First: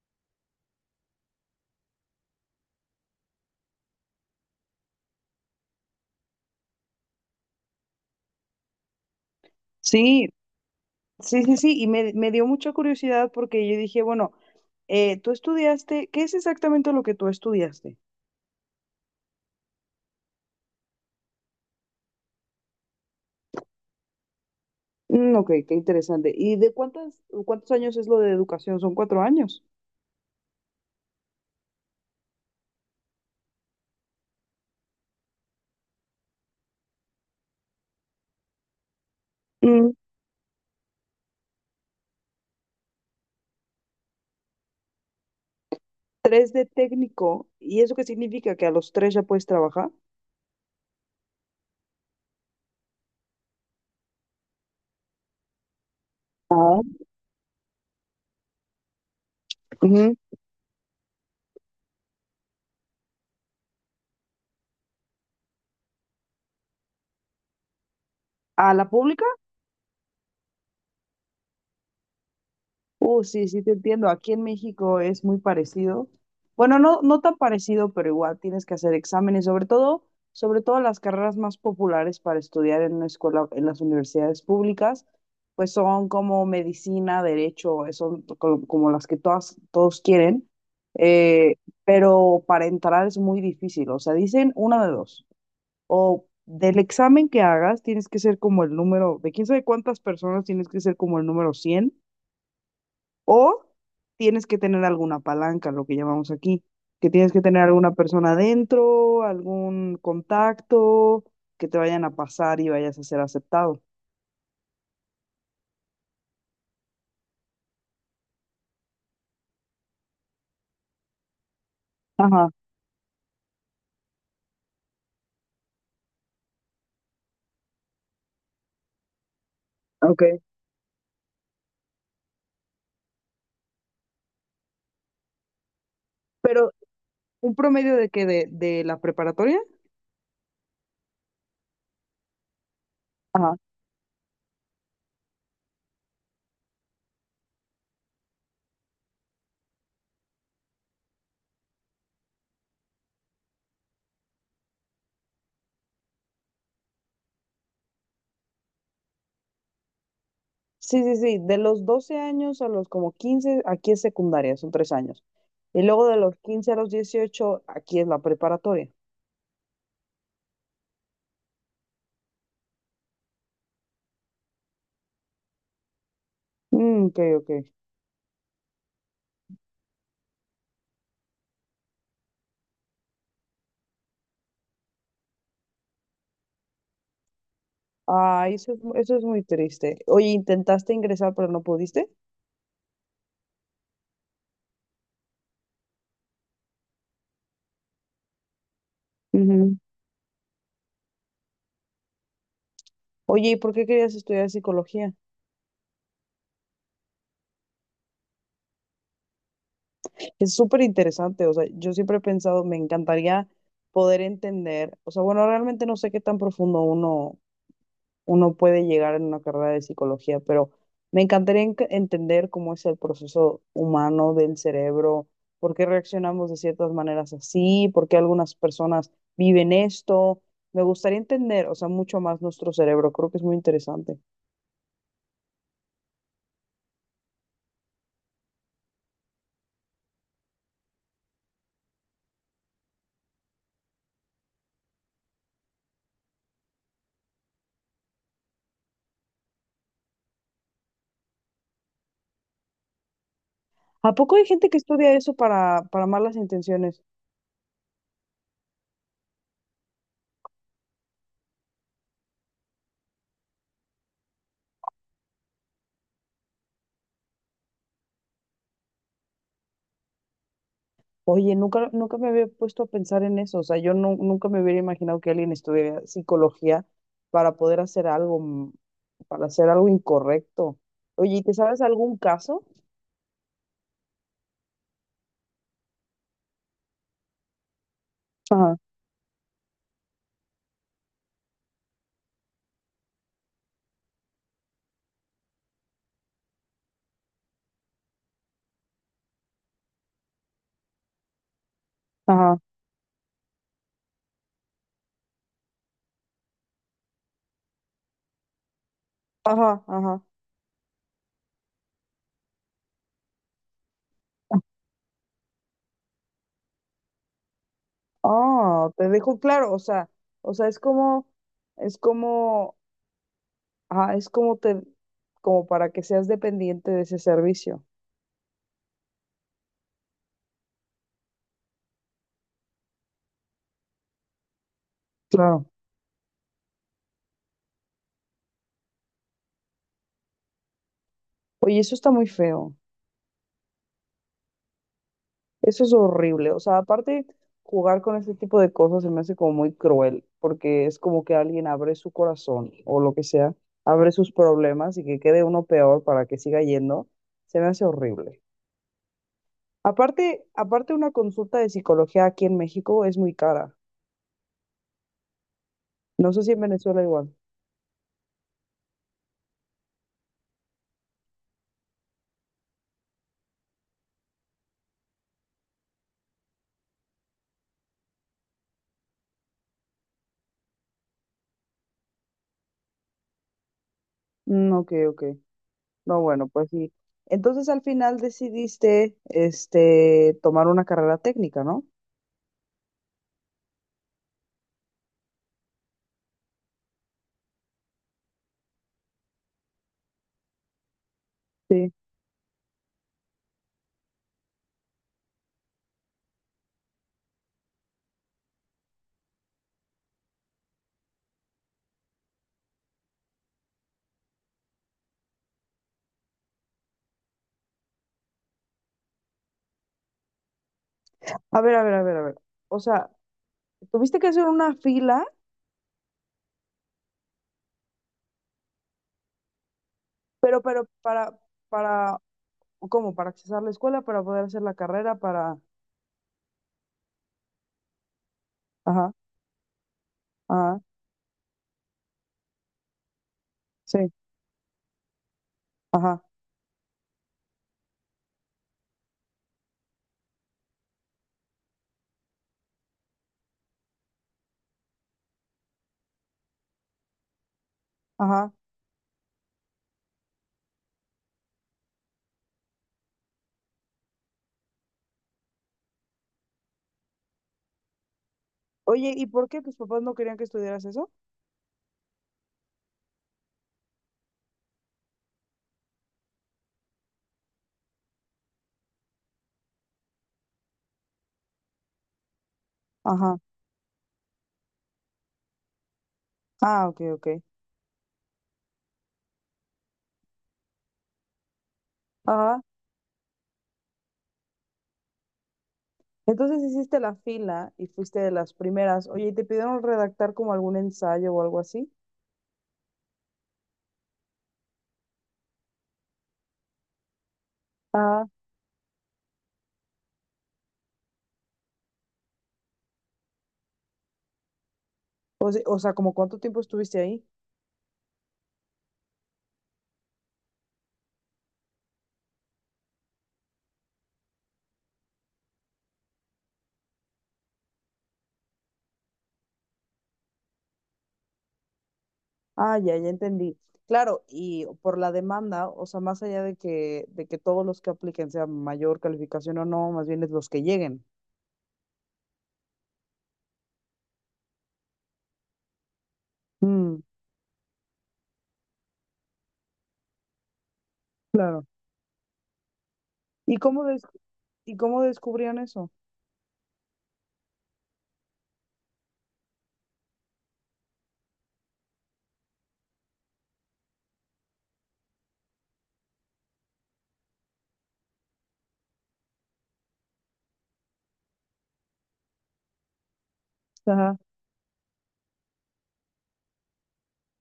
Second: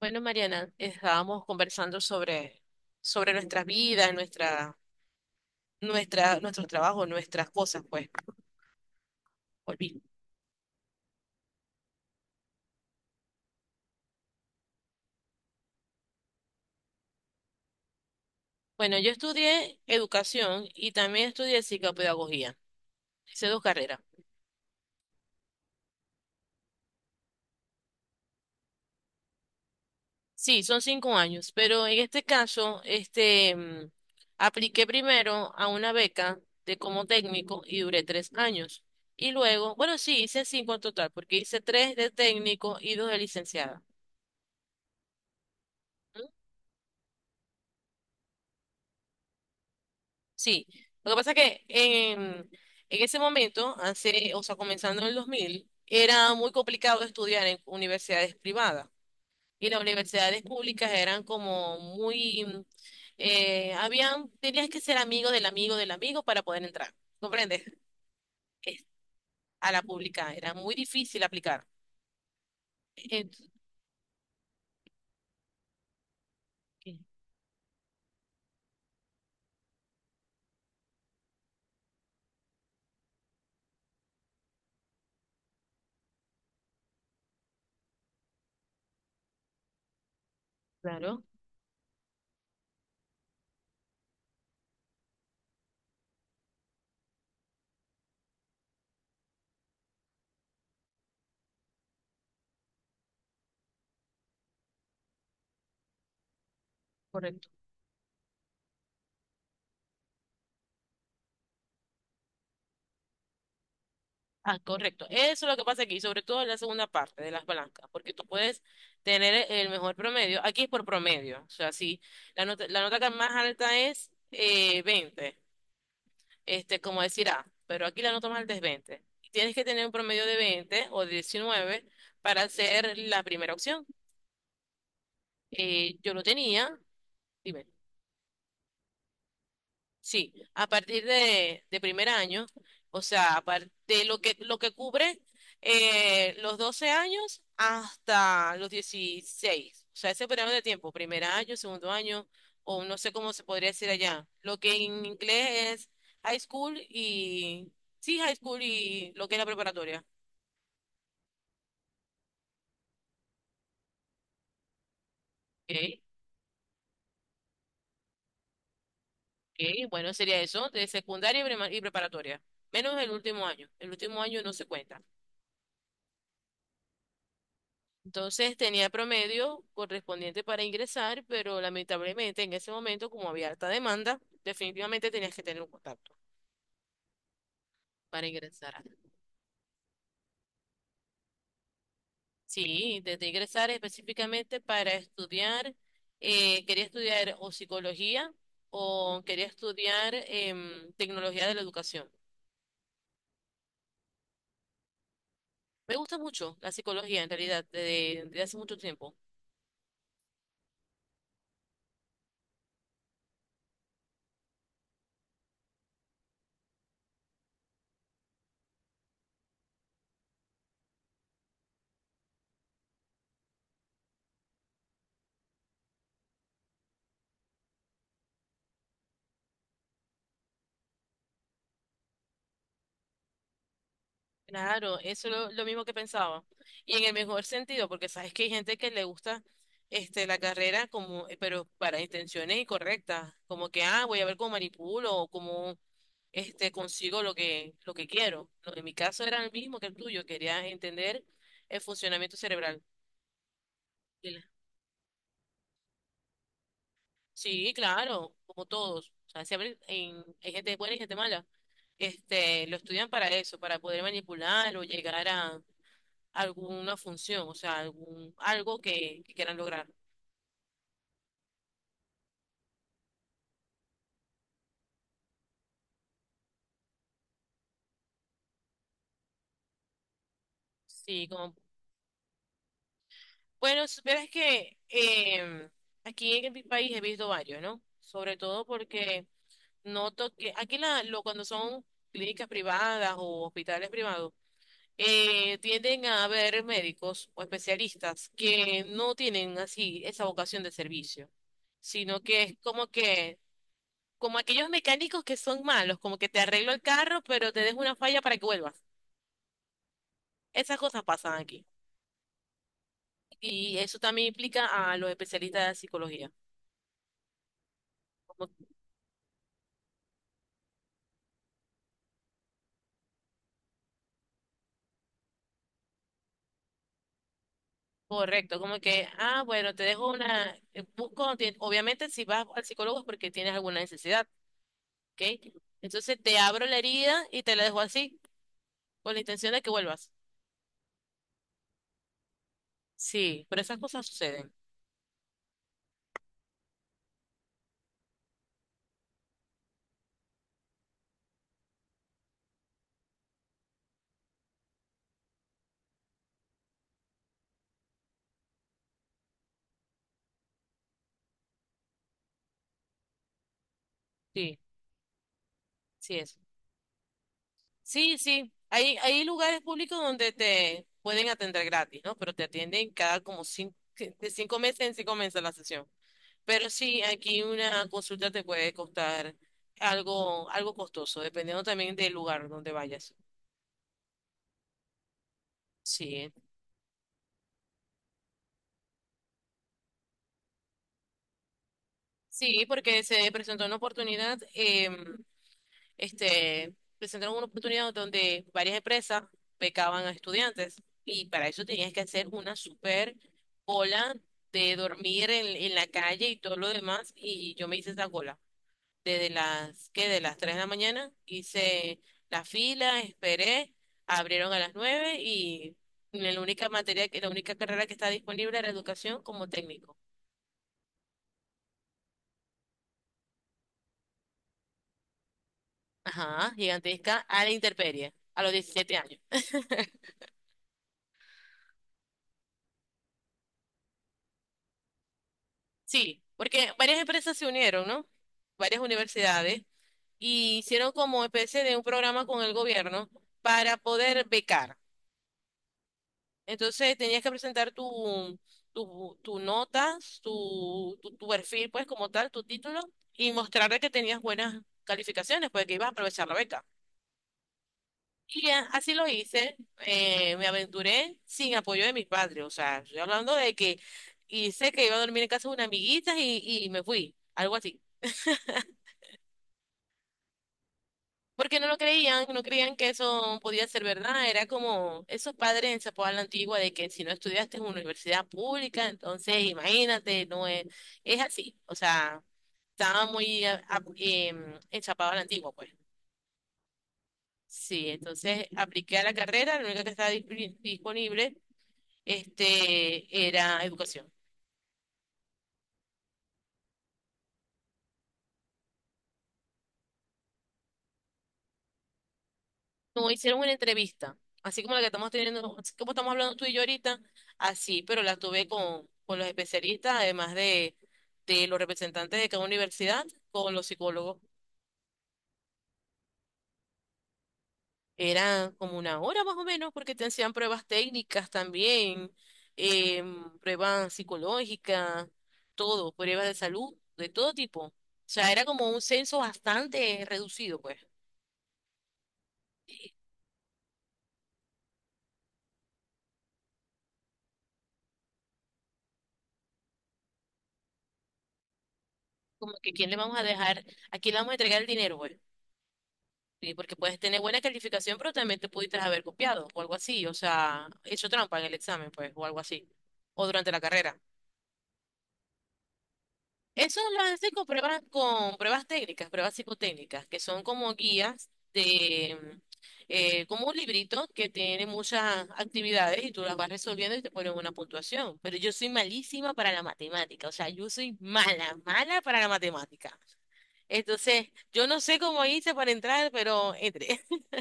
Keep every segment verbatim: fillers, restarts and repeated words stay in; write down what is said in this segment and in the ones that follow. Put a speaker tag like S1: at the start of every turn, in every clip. S1: Bueno, Mariana, estábamos conversando sobre, sobre nuestras vidas, nuestra, nuestra, nuestros trabajos, nuestras cosas, pues. Volví.
S2: Sí, sí, sí, sí, y me, me dio mucha curiosidad porque yo dije, bueno, eh, tú estudiaste, ¿qué es exactamente lo que tú estudiaste?
S1: Bueno, yo estudié educación y también estudié psicopedagogía. Hice dos carreras.
S2: Mm, ok, qué interesante. ¿Y de cuántas, cuántos años es lo de educación? Son cuatro años.
S1: Sí, son cinco años, pero en este caso, este, mm, apliqué primero a una beca de como técnico y duré tres años. Y luego,
S2: Mm,
S1: bueno, sí, hice cinco en total, porque hice tres de técnico y dos de licenciada.
S2: tres de técnico, ¿y eso qué significa? ¿Que a los tres ya puedes trabajar?
S1: Sí, lo que pasa es que en, en ese momento, hace, o sea, comenzando en el dos mil era muy
S2: Ah.
S1: complicado estudiar en universidades privadas, y las
S2: Ujú.
S1: universidades públicas eran como muy, mm, eh, habían, tenías que ser amigo del amigo del amigo para poder entrar, ¿comprendes?
S2: ¿A
S1: Es-
S2: la pública?
S1: A la pública era muy difícil aplicar.
S2: Uh,
S1: Ent-
S2: sí, sí te entiendo. Aquí en México es muy parecido. Bueno, no, no tan parecido, pero igual tienes que hacer exámenes, sobre todo, sobre todo las carreras más populares para estudiar en una escuela, en las universidades públicas, pues son como medicina, derecho, son co- como las que todas, todos quieren.
S1: Claro,
S2: Eh, pero para entrar es muy difícil. O sea, dicen una de dos. O del examen que hagas, tienes que ser como el número, de quién sabe cuántas personas, tienes que ser como el número cien o tienes que tener alguna palanca, lo que llamamos aquí, que tienes que
S1: correcto.
S2: tener alguna persona adentro, algún contacto, que te vayan a pasar y vayas a ser aceptado.
S1: Ah, correcto. Eso es lo que pasa aquí, sobre todo en la segunda parte de las blancas, porque tú puedes tener el mejor promedio. Aquí es por promedio. O sea, si la
S2: Ajá,
S1: nota, la nota que más alta es eh, veinte, este, como decir A, pero aquí la nota más alta es veinte. Tienes que tener un
S2: ok.
S1: promedio de veinte o de diecinueve para ser la primera opción. Eh, yo lo tenía.
S2: Pero un
S1: Dime.
S2: promedio de qué de, de, la preparatoria.
S1: Sí, a partir de, de primer año, o sea, a
S2: Ajá.
S1: par- de lo que, lo que cubre eh, los doce años hasta los dieciséis, o sea, ese periodo de tiempo, primer año, segundo año, o no sé cómo se podría decir allá, lo que en inglés es high school y, sí, high school y lo que es la preparatoria.
S2: Sí, sí, sí, de los doce años a los como quince aquí es secundaria, son tres años. Y
S1: Ok,
S2: luego de los quince a los dieciocho aquí es la preparatoria.
S1: ok, bueno, sería eso, de secundaria y prima- y preparatoria, menos el último año, el último año no se cuenta.
S2: Mm, ok, ok.
S1: Entonces tenía promedio correspondiente para ingresar, pero lamentablemente en ese momento, como había alta demanda, definitivamente tenías que tener un contacto para
S2: Ah, eso
S1: ingresar.
S2: es, mu- eso es muy triste. Oye, ¿intentaste ingresar pero no pudiste?
S1: Sí, intenté ingresar específicamente para estudiar, eh, quería estudiar o psicología o quería
S2: Ujú.
S1: estudiar em, tecnología de la educación.
S2: Oye, ¿y por qué querías estudiar psicología?
S1: Me gusta mucho la psicología en realidad desde, desde hace mucho tiempo.
S2: Es súper interesante, o sea, yo siempre he pensado, me encantaría poder entender, o sea, bueno, realmente no sé qué tan profundo uno, uno puede llegar en una carrera de psicología, pero me encantaría en- entender cómo es el proceso humano del cerebro, por qué reaccionamos de ciertas maneras así, por qué algunas personas viven esto. Me gustaría entender, o sea, mucho más nuestro cerebro, creo que es muy interesante.
S1: Claro, eso es lo, lo mismo que pensaba. Y en el mejor sentido, porque sabes que hay gente que le gusta este, la carrera como, eh, pero para intenciones incorrectas, como que, ah, voy a ver cómo manipulo o cómo este, consigo lo que, lo que quiero. Lo- En mi caso era el mismo que el tuyo, quería entender el funcionamiento cerebral.
S2: ¿A
S1: Y
S2: poco
S1: la-
S2: hay gente que estudia eso para, para malas intenciones?
S1: Sí, claro, como todos. O sea, siempre en- hay gente buena y gente mala. Este, lo estudian para eso, para poder manipular o llegar a alguna función, o sea, algún, algo que, que quieran lograr.
S2: Oye, nunca, nunca me había puesto a pensar en eso. O sea, yo nu- nunca me hubiera imaginado que alguien estudiara psicología para poder hacer algo, mm, para hacer algo incorrecto.
S1: Sí,
S2: Oye, ¿y
S1: como,
S2: te sabes algún caso?
S1: bueno, supieras que em, aquí en mi país he visto varios, ¿no? Sobre todo
S2: Ajá,
S1: porque noto que aquí la, lo, cuando son clínicas privadas o hospitales privados, eh, tienden a haber médicos o especialistas que no tienen así esa vocación de servicio, sino que es
S2: ajá.
S1: como que, como aquellos mecánicos que son malos, como que te arreglo el carro, pero te dejo una falla para que vuelvas.
S2: Ajá, ajá.
S1: Esas cosas pasan aquí. Y eso también implica a los especialistas de psicología. Como-
S2: Ah, te dejo claro. O sea, o sea, es como, es como, ah, es como te, como para que seas dependiente de ese servicio.
S1: Correcto, como que, ah, bueno, te dejo una, eh, busco, ti- obviamente si vas al psicólogo es porque tienes alguna necesidad, ¿ok?
S2: Claro.
S1: Entonces te abro la herida y te la dejo así, con la intención de que vuelvas.
S2: Oye, eso está muy feo.
S1: Sí, pero esas cosas suceden.
S2: Eso es horrible. O sea, aparte, jugar con ese tipo de cosas se me hace como muy cruel, porque es como que alguien abre su corazón o lo que sea, abre sus problemas y que quede uno peor para que siga yendo. Se me hace horrible. Aparte, aparte una consulta de psicología aquí en México es muy cara.
S1: Sí, sí
S2: No
S1: es.
S2: sé si en Venezuela igual.
S1: Sí, sí. Hay, hay lugares públicos donde te pueden atender gratis, ¿no? Pero te atienden cada como cinco, de cinco meses en cinco meses la sesión. Pero sí, aquí una consulta te puede costar algo, algo costoso, dependiendo también del lugar donde vayas.
S2: Mm, ok, ok. No,
S1: Sí,
S2: bueno, pues sí. Entonces al final decidiste, este, tomar una carrera técnica, ¿no?
S1: sí, porque se presentó una oportunidad, eh, este, presentaron una oportunidad donde varias empresas becaban a estudiantes y para eso tenías
S2: Sí.
S1: que hacer una super cola de dormir en, en la calle y todo lo demás, y yo me hice esa cola. desde las, ¿qué? De las tres de la mañana, hice la fila, esperé, abrieron a las nueve y la única materia, que- la única carrera que está disponible era educación como técnico.
S2: A ver, a ver, a ver, a ver. O sea, tuviste que hacer una fila.
S1: Ajá, gigantesca a la intemperie, a los diecisiete años.
S2: Pero, pero, para, para, ¿cómo? Para accesar la escuela, para poder hacer la carrera, para,
S1: Sí, porque varias empresas se unieron, ¿no? Varias
S2: ajá,
S1: universidades y
S2: ajá,
S1: hicieron como especie de un programa con el gobierno para
S2: sí,
S1: poder becar.
S2: ajá,
S1: Entonces tenías que presentar tu, tu, tu notas, tu, tu, tu perfil, pues como tal, tu título, y mostrarle que tenías buenas calificaciones, pues que ibas a aprovechar la beca. Y
S2: ajá.
S1: a- así lo hice, eh, me aventuré sin apoyo de mis padres, o sea, estoy hablando de que hice que iba a dormir en casa de una amiguita y, y me fui, algo así.
S2: Oye, ¿y por qué tus papás no querían que estudiaras eso?
S1: Porque no lo creían, no creían que eso podía ser verdad. Era como esos padres en Zapopan la Antigua de que si no estudiaste en una universidad pública, entonces imagínate, no es, es así. O sea, estaba
S2: Ajá,
S1: muy a- a- em, enchapado a la Antigua, pues.
S2: ah, ok, ok,
S1: Sí, entonces apliqué a la carrera, la única que estaba disp- disponible,
S2: ajá.
S1: este, era educación.
S2: Entonces hiciste la fila y fuiste de las primeras. Oye, ¿y te pidieron redactar como algún ensayo o algo así?
S1: No, hicieron una entrevista, así como la que estamos teniendo, así como estamos hablando tú y yo ahorita, así, pero la
S2: Ajá.
S1: tuve con, con los especialistas, además de, de los representantes de cada universidad, con los psicólogos.
S2: O se- o sea, ¿como cuánto tiempo estuviste ahí?
S1: Era como una hora más o menos, porque te hacían pruebas técnicas también, em, pruebas psicológicas, todo, pruebas de salud, de todo tipo. O sea, era como un censo bastante reducido, pues.
S2: Ah, ya, ya entendí. Claro, y por la demanda, o sea, más allá de que, de que, todos los que apliquen sea mayor calificación o no, más bien es los que lleguen.
S1: Como que quién le vamos a dejar, a quién le vamos a entregar el dinero, pues. Sí, porque puedes
S2: Mm,
S1: tener buena calificación, pero también te pudiste haber copiado o algo así, o sea, hecho trampa en el
S2: claro.
S1: examen, pues, o algo así, o durante
S2: ¿Y
S1: la
S2: cómo
S1: carrera.
S2: des- y cómo descubrían eso?
S1: Eso lo hacen con pruebas, con pruebas técnicas, pruebas psicotécnicas, que son como guías de, eh, como un librito que tiene muchas actividades y tú las vas resolviendo y te ponen una puntuación. Pero yo soy malísima para la matemática, o sea, yo soy mala, mala para la matemática.
S2: Ajá.
S1: Entonces, yo no sé cómo hice para entrar, pero entré.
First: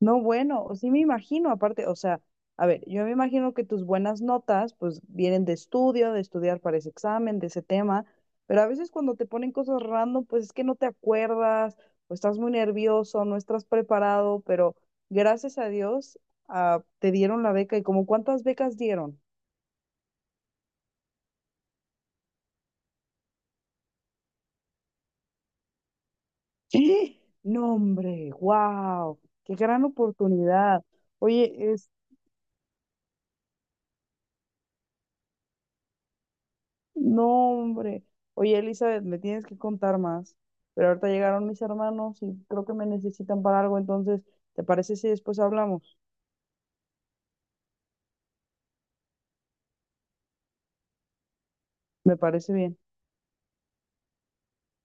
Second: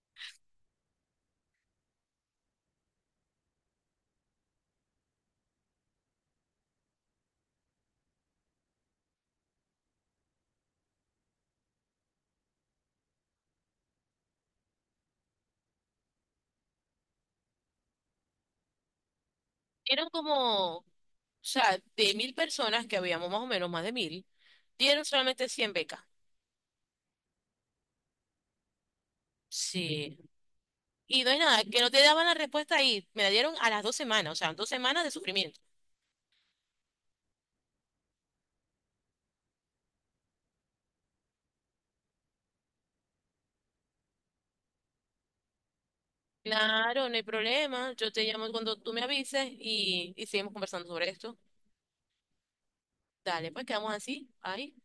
S2: No, bueno, o sí me imagino, aparte, o sea, a ver, yo me imagino que tus buenas notas, pues, vienen de estudio, de estudiar para ese examen, de ese tema, pero a veces cuando te ponen cosas random, pues es que no te acuerdas, o estás muy nervioso, no estás preparado, pero gracias a Dios, ah, te dieron la beca. ¿Y como cuántas becas dieron?
S1: Eran como O sea, de mil personas, que habíamos más o menos más de mil, dieron solamente cien becas.
S2: ¡Ah! No, hombre, wow, qué gran
S1: Sí.
S2: oportunidad.
S1: Y no es nada,
S2: Oye,
S1: que no te daban la respuesta ahí. Me la dieron a las dos semanas, o sea, dos semanas de sufrimiento.
S2: no, hombre. Oye, Elizabeth, me tienes que contar más. Pero ahorita llegaron mis hermanos y creo que me necesitan para algo, entonces, ¿te parece si después hablamos?
S1: Claro, no hay problema. Yo te llamo cuando tú me avises y, y seguimos conversando sobre esto.
S2: Me parece bien.
S1: Dale, pues quedamos así. Ahí.